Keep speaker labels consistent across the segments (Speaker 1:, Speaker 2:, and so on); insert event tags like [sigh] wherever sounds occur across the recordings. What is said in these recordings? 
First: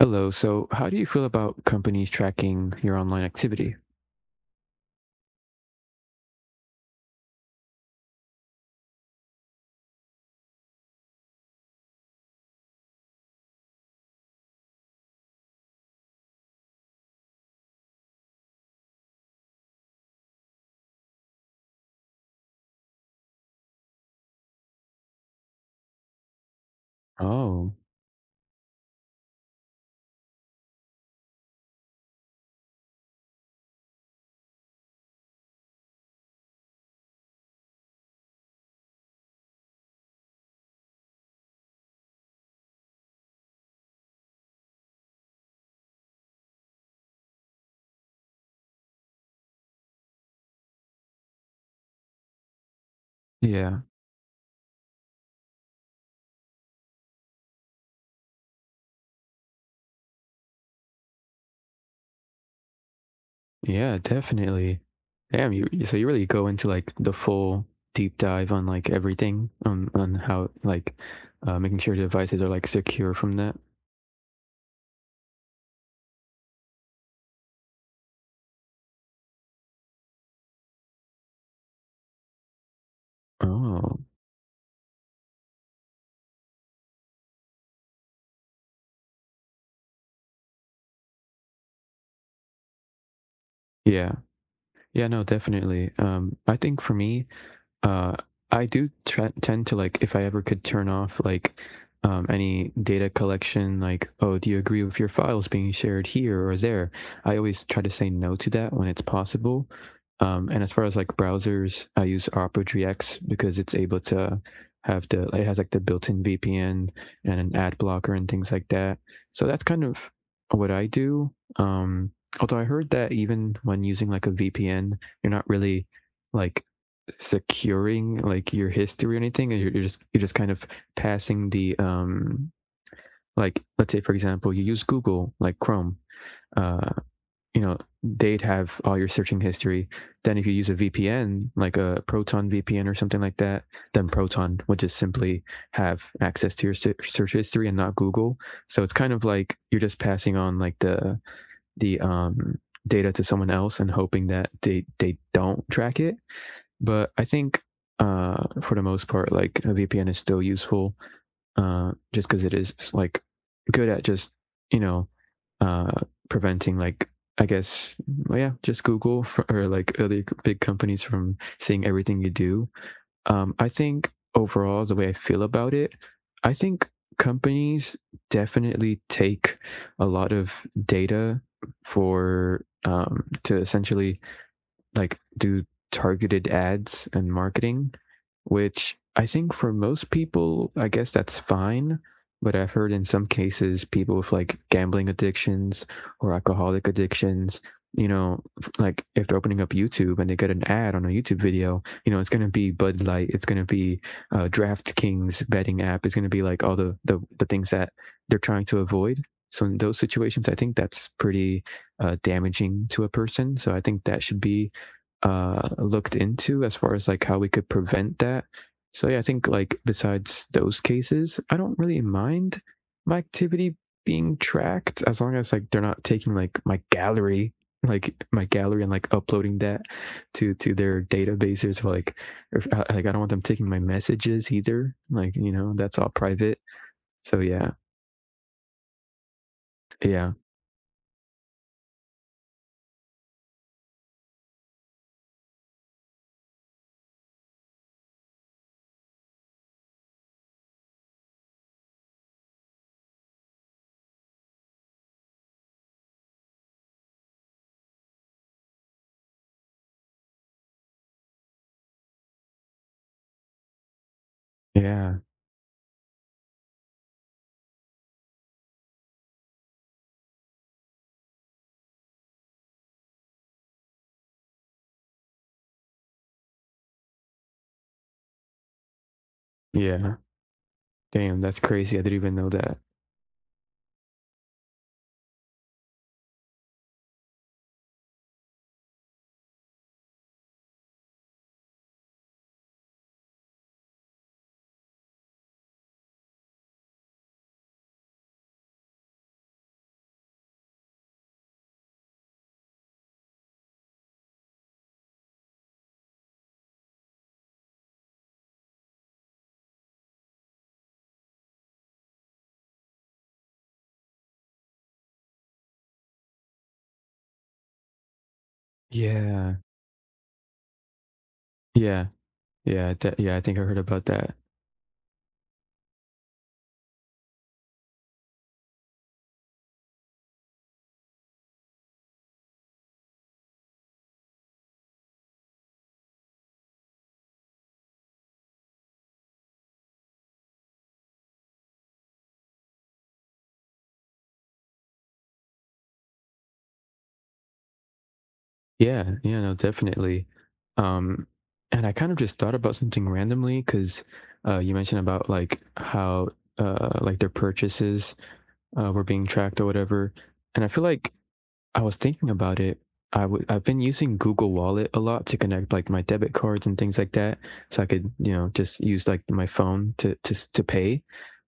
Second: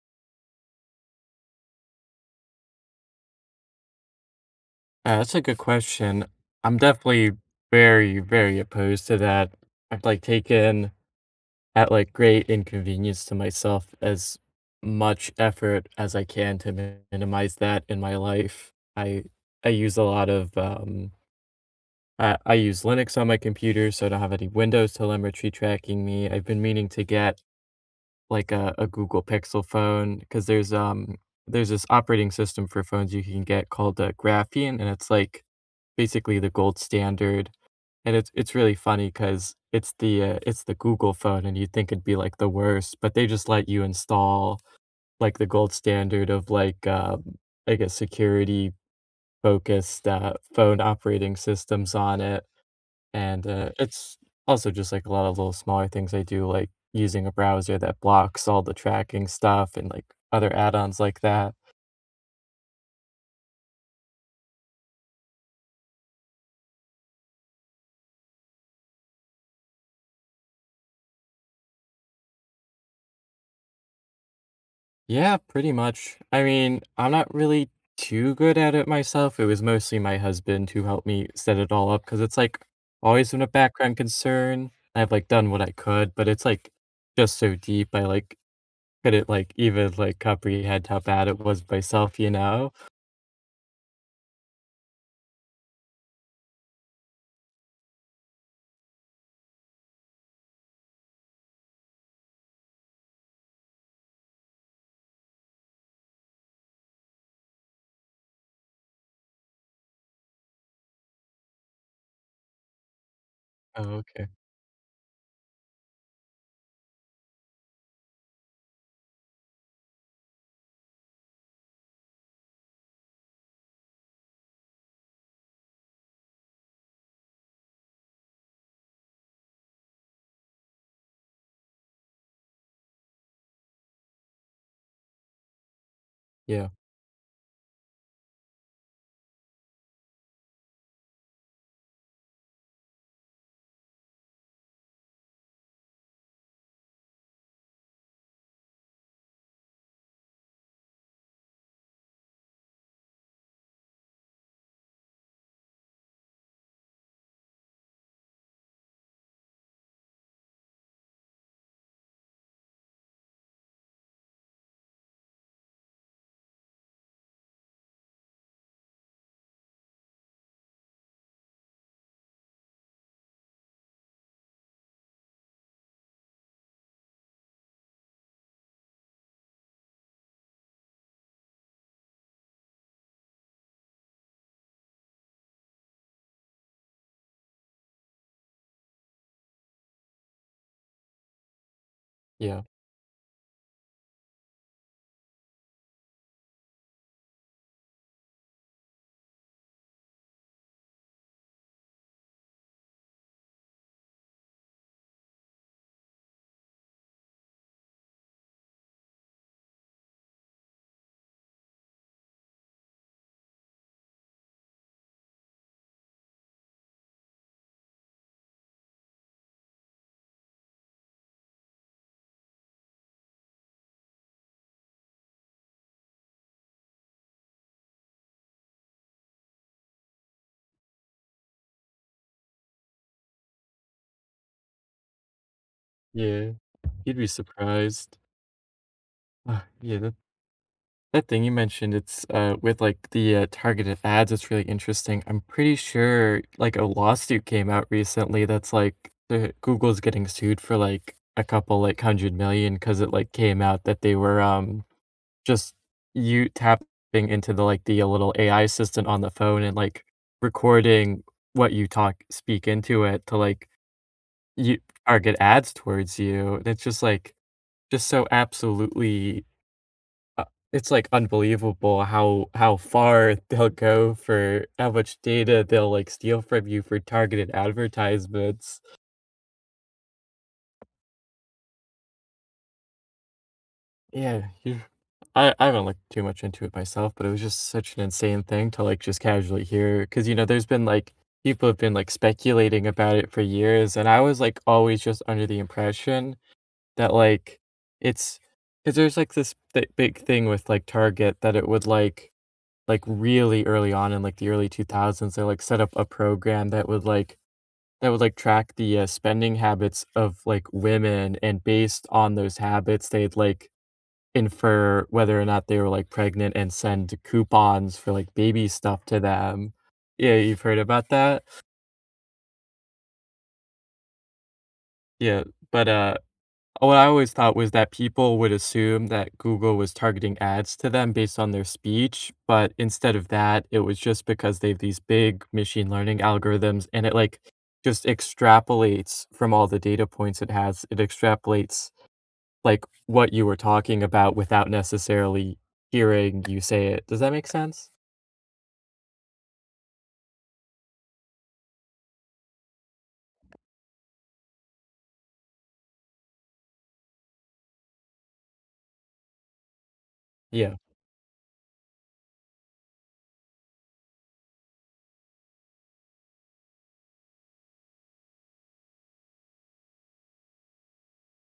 Speaker 1: Hello. So, how do you feel about companies tracking your online activity?
Speaker 2: That's a good question. I'm definitely very, very opposed to that. I've like taken at like great inconvenience to myself as much effort as I can to minimize that in my life. I use a lot of I use Linux on my computer, so I don't have any Windows telemetry tracking me. I've been meaning to get
Speaker 1: Oh,
Speaker 2: like a Google Pixel phone, because there's this operating system for phones you can get called, Graphene, and like, basically the gold standard, and it's really funny because it's it's the Google phone, and you'd think it'd be, like, the worst, but they just let you install, like, the gold standard of, like a security-focused, phone operating systems on it. And,
Speaker 1: yeah.
Speaker 2: it's also just, like, a lot of little smaller things I do, like using a browser that blocks all the tracking stuff and, like, other add-ons like that.
Speaker 1: Yeah, definitely. Damn, so you really go into like the full deep dive on like everything on how like making sure devices are like secure from that.
Speaker 2: Yeah, pretty much. I mean, I'm not really too good at it myself. It was mostly my husband who helped me set it all up because like, always been a background
Speaker 1: Oh,
Speaker 2: concern. I've, like, done what I could, but like, just so deep, couldn't, comprehend how bad it was myself, you know?
Speaker 1: yeah. Yeah, no, definitely. I think for me, Uh, I do tre tend to like if I ever could turn off like any data collection, like, oh, do you agree with your files being shared here or there? I always try to say no to that when it's possible. And as far as like browsers, I use Opera GX because it's
Speaker 2: Oh,
Speaker 1: able
Speaker 2: okay.
Speaker 1: to have the it has like the built-in VPN and an ad blocker and things like that. So that's kind of what I do. Although I heard that even when using like a VPN, you're not really like securing like your history or anything, and you're just kind of passing the like let's say for example you use google like chrome
Speaker 2: Yeah,
Speaker 1: uh you know they'd have all your searching history, then if you use a vpn like a proton vpn or something like that, then proton would just simply have access to your search history and not google. So it's kind of like you're just passing on like the data to someone else and hoping that they don't track it. But I think, for the most part, like a VPN is still useful, just because it is like good at just you know, uh, preventing like I guess well, yeah, just Google for, or like other big companies from seeing everything you do. I think overall the way I feel about it, I think companies definitely take a lot of data for to essentially like do targeted ads and marketing, which I think for most people, I guess that's fine. But
Speaker 2: yeah,
Speaker 1: I've heard in some cases, people with like gambling addictions or alcoholic addictions, you know, like if they're opening up YouTube and they get an ad on a YouTube video, you know, it's going to be Bud Light, it's going to be DraftKings betting app, it's going to be like all the things that they're trying to avoid. So in those situations, I think that's pretty damaging to a person. So I think that should be looked into as far as like how we could prevent that. So yeah, I think like besides those cases, I don't really mind my activity being tracked as long as like they're not taking like my gallery and like uploading that to their databases. Like, if, like I don't want them taking my messages either. Like you know that's all
Speaker 2: yeah.
Speaker 1: private.
Speaker 2: You'd be
Speaker 1: So yeah,
Speaker 2: surprised. Ah, yeah, that
Speaker 1: yeah,
Speaker 2: that thing you mentioned, with, like, targeted ads, it's really interesting. I'm pretty sure, like, a lawsuit came out recently that's, like, the Google's getting sued for, like, a couple, like, 100 million because it, like, came out that they were, just you tapping into the, like, the little AI assistant on the phone and, like, recording what you talk speak into it to, like, you
Speaker 1: yeah,
Speaker 2: target ads towards you. And it's just, like, just so absolutely uh, like, unbelievable how far [laughs] they'll go for how much data they'll, like, steal from you for targeted advertisements.
Speaker 1: yeah. Damn, that's crazy. I didn't even know that.
Speaker 2: Yeah, you I haven't looked too much into it myself, but it was just such an insane thing to, like, just casually hear because you know, there's been, like people have been, like, speculating about it for years, and I was, like, always just under the impression that, like, it's because there's, like, this thi big thing with, like, Target that it would, really early on in, like, the early 2000s, they, like, set up a program that would, like, track the, spending habits of, like, women, and based on those habits, they'd, like, infer whether or not they were, like, pregnant and send coupons for, like, baby stuff to
Speaker 1: Yeah,
Speaker 2: them. Yeah, you've heard about that?
Speaker 1: yeah, yeah, yeah. I think I heard about that.
Speaker 2: Yeah, but, uh oh, what I always thought was that people would assume that Google was targeting ads to them based on their speech, but instead of that, it was just because they have these big machine learning algorithms and it like just extrapolates from all the data points it has. It extrapolates like what you were talking about without necessarily hearing you say it. Does that make sense?
Speaker 1: Yeah, yeah, no, definitely. Um, and I kind of just thought about something randomly because you mentioned about like how like their purchases were being tracked or whatever, and I
Speaker 2: Yeah.
Speaker 1: feel like I was thinking about it. I've been using Google Wallet a lot to connect like my debit cards and things like that, so I could you know just use like my phone to pay.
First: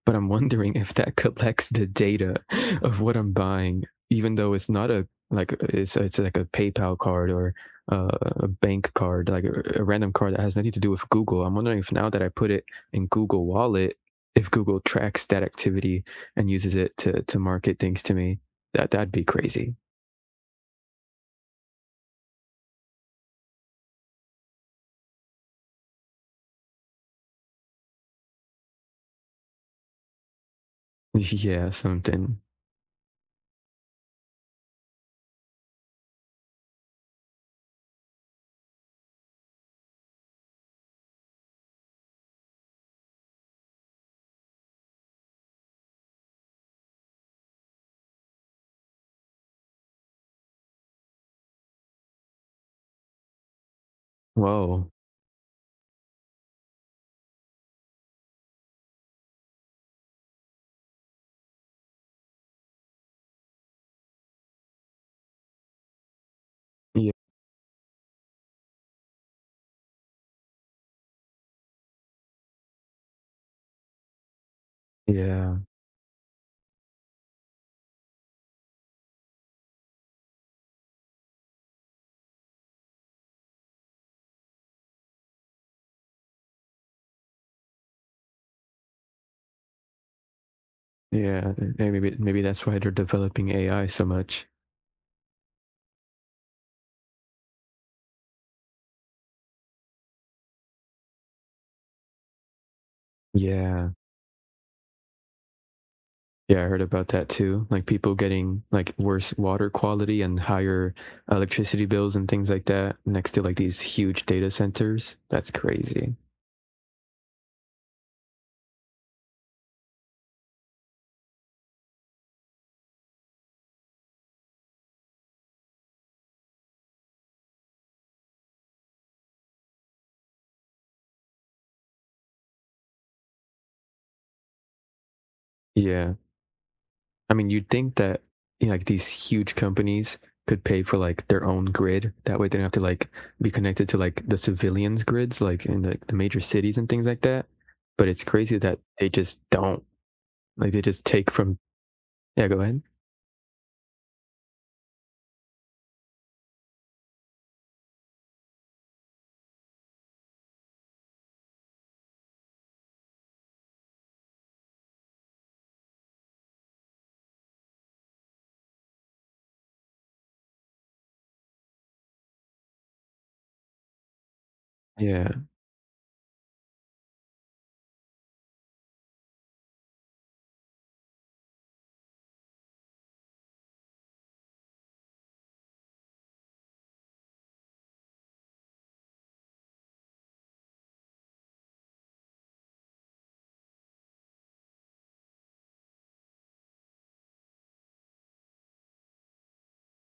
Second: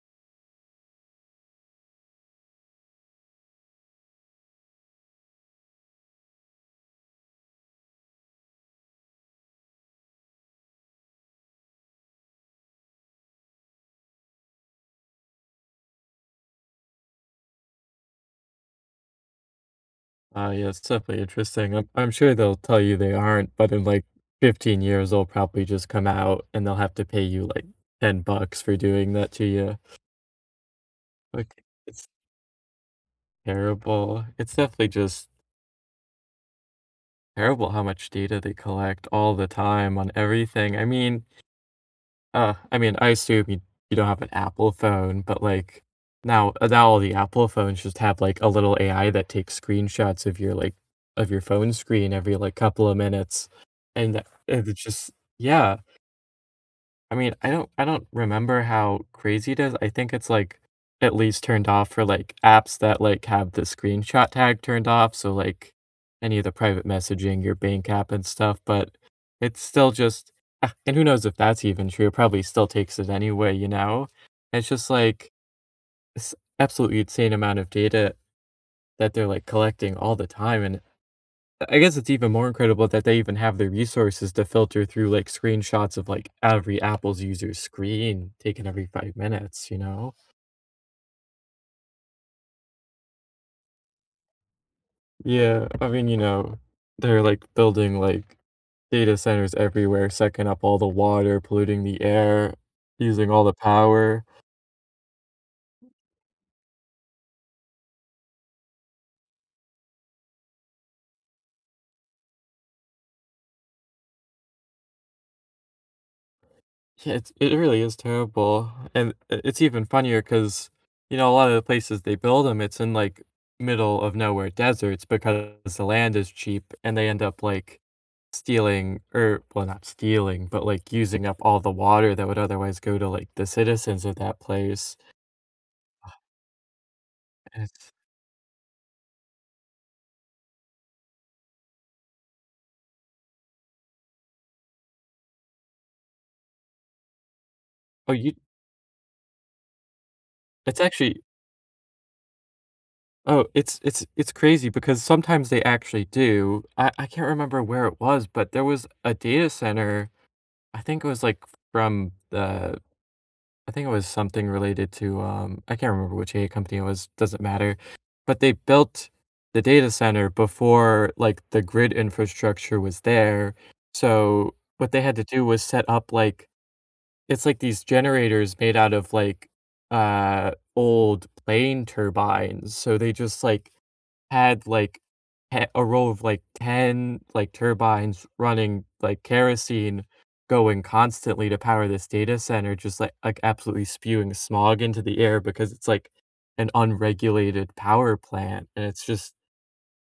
Speaker 1: But I'm [laughs] wondering if that collects the data [laughs] of what I'm buying, even though it's not a like it's like a PayPal card or uh, a bank card, like a random card that has nothing to do with Google. I'm wondering if now that I put it in Google Wallet, if Google tracks that activity and uses it to market things to me. That'd be crazy.
Speaker 2: Ah, yeah, it's definitely interesting. I'm sure they'll tell you they aren't, but in, like, 15 years, they'll probably just come out, and they'll have to pay you, like, $10 for doing that to you.
Speaker 1: [laughs]
Speaker 2: Like,
Speaker 1: Yeah,
Speaker 2: it's
Speaker 1: something.
Speaker 2: terrible. It's definitely just terrible how much data they collect all the time on everything. I mean, I assume you don't have an Apple phone, but, like, now all the Apple phones just have, like, a little AI that takes screenshots of your, of your phone screen every, like, couple of minutes, and it's
Speaker 1: Whoa.
Speaker 2: just yeah. I mean, I don't remember how crazy it is. I think it's, like, at least turned off for, like, apps that, like, have the screenshot tag turned off, so, like, any of the private
Speaker 1: Yeah,
Speaker 2: messaging, your bank app and stuff, but it's still just ah, and who knows if that's even true, it probably still takes it anyway, you know? It's just, like,
Speaker 1: yeah,
Speaker 2: this absolutely insane amount of data that they're, like, collecting all the time, and I guess it's even more incredible that they even have the resources to filter through, like, screenshots of, like, every Apple's user screen taken every 5 minutes, you know?
Speaker 1: yeah. Hey, maybe maybe that's why they're developing AI so much.
Speaker 2: Yeah, I mean, you know, they're, like, building, like, data centers everywhere, sucking up all the water, polluting the air, using all the
Speaker 1: Yeah,
Speaker 2: power.
Speaker 1: yeah. I heard about that too. Like people getting like worse water quality and higher electricity bills and things like that next to like these huge data centers. That's crazy.
Speaker 2: Yeah, it's it really is terrible, and I it's even funnier because you know, a lot of the places they build them, it's in, like, middle of nowhere deserts because the land is cheap, and they end up, like, stealing or well, not stealing, but, like, using up all the water that would otherwise go to, like, the citizens of that place,
Speaker 1: Yeah. I mean,
Speaker 2: and
Speaker 1: you'd
Speaker 2: it's
Speaker 1: think that, you know, like these huge companies could pay for like their own grid. That way they don't have to like be connected to like the civilians' grids, like in the major cities and things like that. But
Speaker 2: oh,
Speaker 1: it's
Speaker 2: you
Speaker 1: crazy that they just don't. Like
Speaker 2: it's
Speaker 1: they just
Speaker 2: actually
Speaker 1: take from yeah, go ahead.
Speaker 2: oh, it's crazy because sometimes they actually do. I can't remember where it was, but there was a data center, I think it was, like, from the I think it was something related to, I can't remember which AI company it was, doesn't matter. But they built the data center before like the grid infrastructure was there. So what they had to
Speaker 1: Yeah.
Speaker 2: do was set up like it's like these generators made out of like old plane turbines. So they just like had, like, a row of, like, 10, like, turbines running, like, kerosene going constantly to power this data center, just, absolutely spewing smog into the air because it's, like, an unregulated power plant, and it's just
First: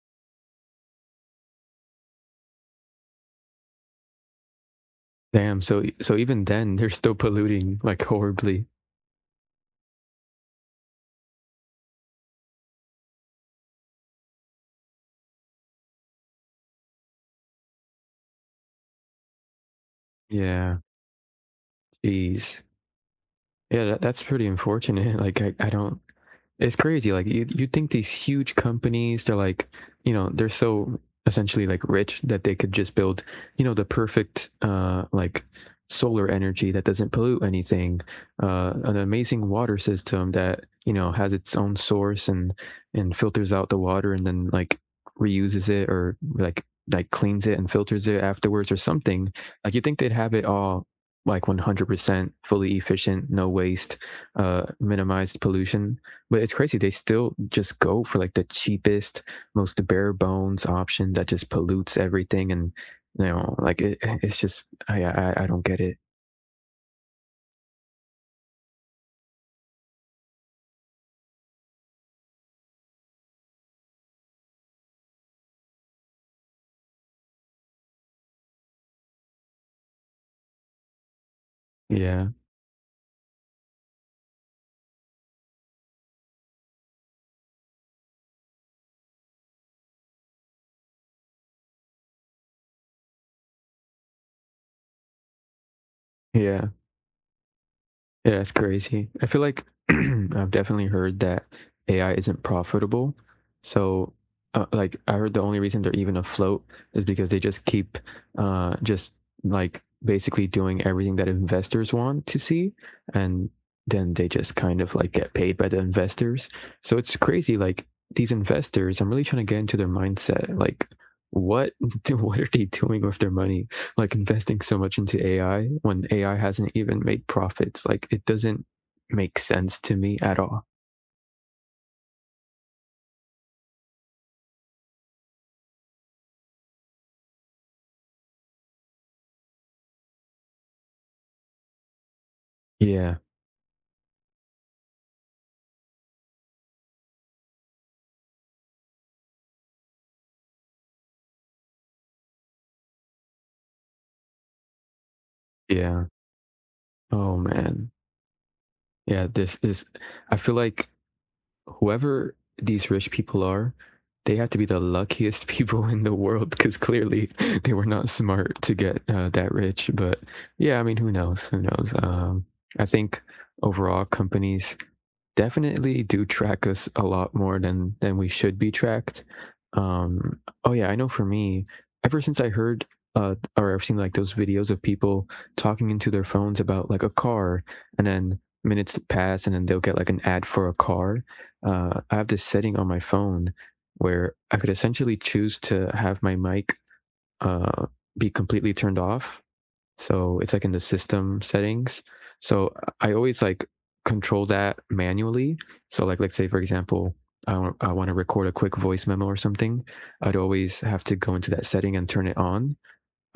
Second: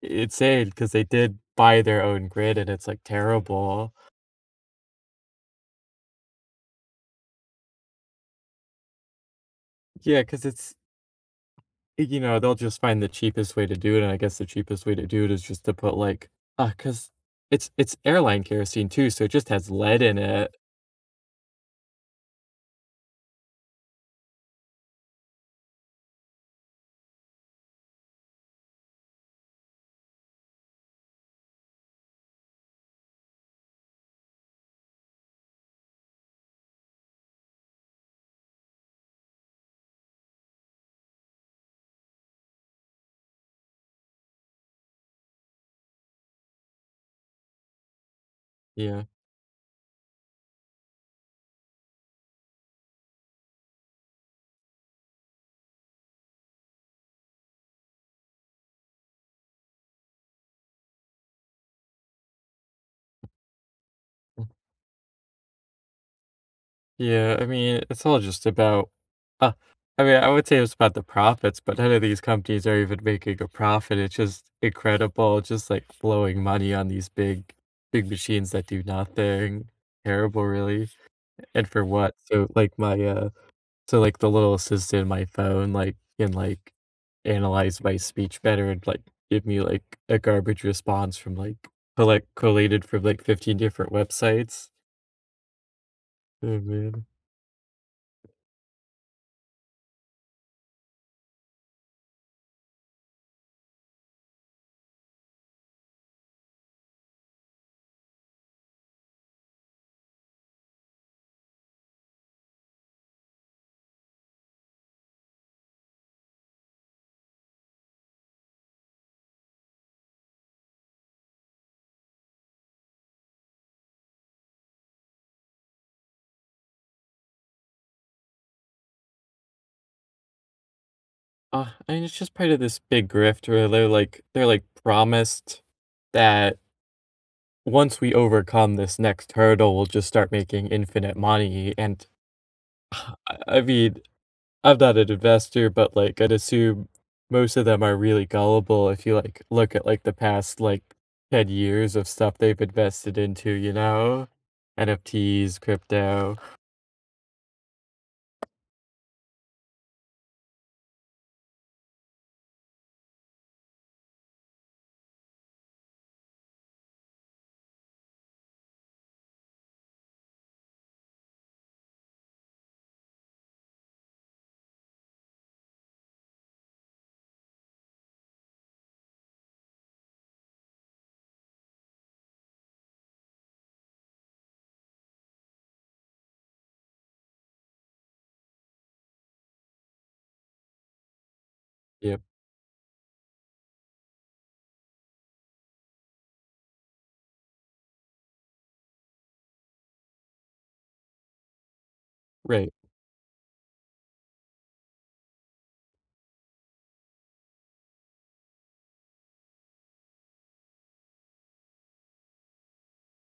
Speaker 2: it's sad because they did buy their own grid, and it's, like, terrible.
Speaker 1: Damn. So so even then they're still polluting like horribly.
Speaker 2: Yeah. Because it's you know, they'll just find the cheapest way to do it, and I guess the cheapest way to do it is just to put, like because it's airline kerosene too, so it just has lead in it.
Speaker 1: Yeah. Jeez. Yeah, that's pretty unfortunate. [laughs] Like I don't. It's crazy. Like you'd think these huge companies, they're like, you know, they're so essentially like rich that they could just build, you know, the perfect like solar energy that doesn't pollute anything, an amazing water system that, you know, has its own source and filters out the water and then like reuses it or like cleans it and filters it afterwards or
Speaker 2: Yeah.
Speaker 1: something. Like you think they'd have it all like 100% fully efficient, no waste, minimized pollution, but it's crazy. They still just go for like the cheapest, most bare bones option that just pollutes everything. And, you know, like it's just, I don't get it.
Speaker 2: Yeah, I mean, it's all just about uh, I mean, I would say it's about the profits, but none of these companies are even making a profit. It's just incredible, just like blowing money on these big, big machines that do nothing. Terrible, really. And for what?
Speaker 1: Yeah.
Speaker 2: So, like my so like the little assistant in my phone, like can like analyze my speech better and like give me like a garbage response from like collect collated from like 15 different websites. Oh
Speaker 1: Yeah.
Speaker 2: man.
Speaker 1: Yeah, it's crazy. I feel like [clears throat] I've definitely heard that AI isn't profitable. So, like, I heard the only reason they're even afloat is because they just keep, just like basically doing everything that investors want to see, and then they just kind of like get paid by the investors. So it's crazy. Like these investors, I'm really trying to get into their mindset. Like, what [laughs] what are they doing with their money? Like investing so much into AI when AI hasn't even made profits. Like it doesn't make sense to me at all.
Speaker 2: I mean, it's just part of this big grift where they're like promised that once we overcome this next hurdle, we'll just start making infinite money. And
Speaker 1: Yeah.
Speaker 2: I mean, I'm not an investor, but like I'd assume most of them are really gullible if you like look at like the past like 10 years of stuff they've invested into, you know? NFTs,
Speaker 1: Yeah.
Speaker 2: crypto.
Speaker 1: Oh man. Yeah, this is I feel like whoever these rich people are, they have to be the luckiest [laughs] people in the world because clearly [laughs] they were not smart to get that rich. But yeah, I mean, who knows? Who knows? I think overall companies definitely do track us a lot more than we should be tracked. Um, oh yeah, I know for me, ever since I heard or I've seen like those videos of people talking into their phones about like a car, and then minutes pass and then they'll get like an ad for a car. I
Speaker 2: Yep,
Speaker 1: have this setting on my phone where I could essentially choose to have my mic uh be completely turned off, so it's like in the system settings. So
Speaker 2: right.
Speaker 1: I always like control that manually. So like let's say for example, I want to record a quick voice memo or something. I'd always have to go into that setting and turn it on,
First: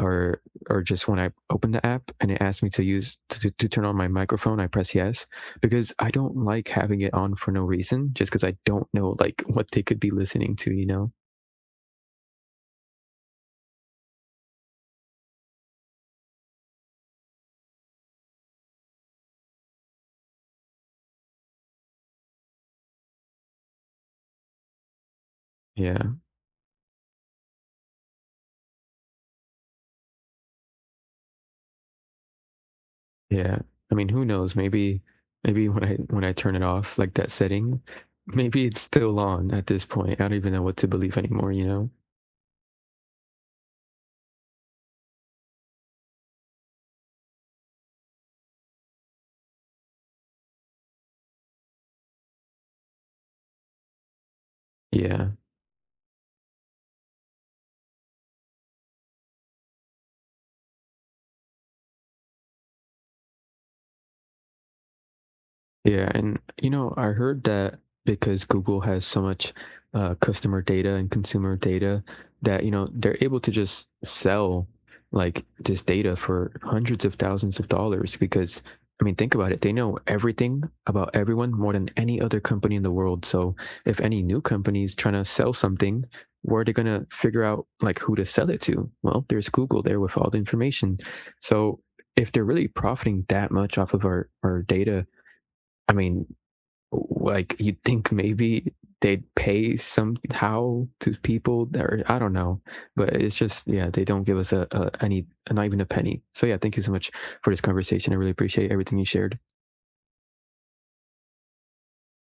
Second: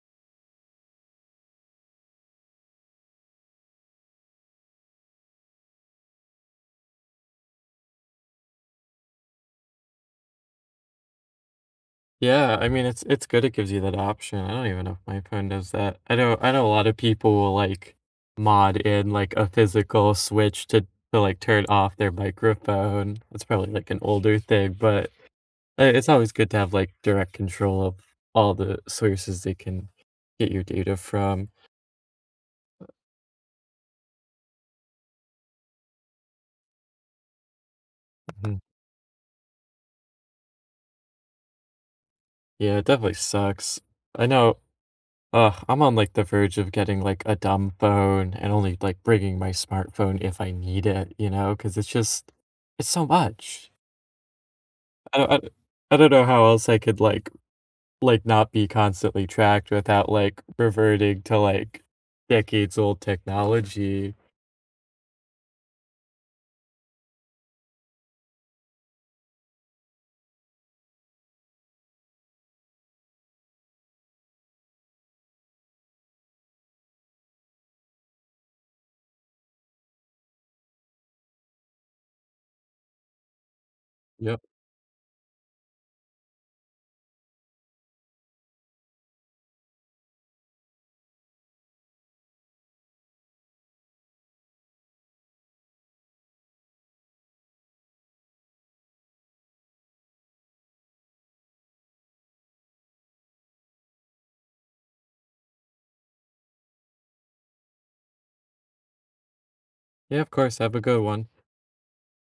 Speaker 1: or or just when I open the app and it asks me to turn on my microphone, I press yes because I don't like having it on for no reason, just because I don't know like [laughs] what they could be listening to, you know?
Speaker 2: Yeah, I mean, it's good it gives you that option. I don't even know if my phone does that. I know a lot of people will like mod in like a physical switch to like turn off their microphone. That's probably like an older thing, but it's
Speaker 1: Yeah.
Speaker 2: always good to have like direct control of all the sources they can get your data from.
Speaker 1: Yeah. I mean, who knows? Maybe maybe when I turn it off, like that setting,
Speaker 2: Mhm.
Speaker 1: maybe it's still on at this point. I don't even know what to believe anymore, you know?
Speaker 2: Yeah, it definitely sucks. I know ugh, I'm on like the verge of getting like a dumb phone and only like bringing my smartphone if I need it, you know, because it's just it's so much. I
Speaker 1: Yeah.
Speaker 2: don't, I, don't- I don't know how else I could like not be constantly tracked without like reverting to like decades old technology.
Speaker 1: Yeah, and you know, I heard that because Google has so much customer data and consumer data that, you know, they're able to just sell like this data for hundreds of thousands of dollars because, I mean, think about it. They know everything about everyone more than any other company in the world. So if any new
Speaker 2: Yep.
Speaker 1: company is trying to sell something, where are they going to figure out like who to sell it to? Well, there's Google there with all the information. So if they're really profiting that much off of our data, I mean, like you'd think maybe they'd pay somehow to people that are, I don't know, but it's just yeah, they don't give us a any not even a penny. So yeah, thank you so much for this conversation. I really appreciate everything you shared.
Speaker 2: Yeah, of course. Have a good one.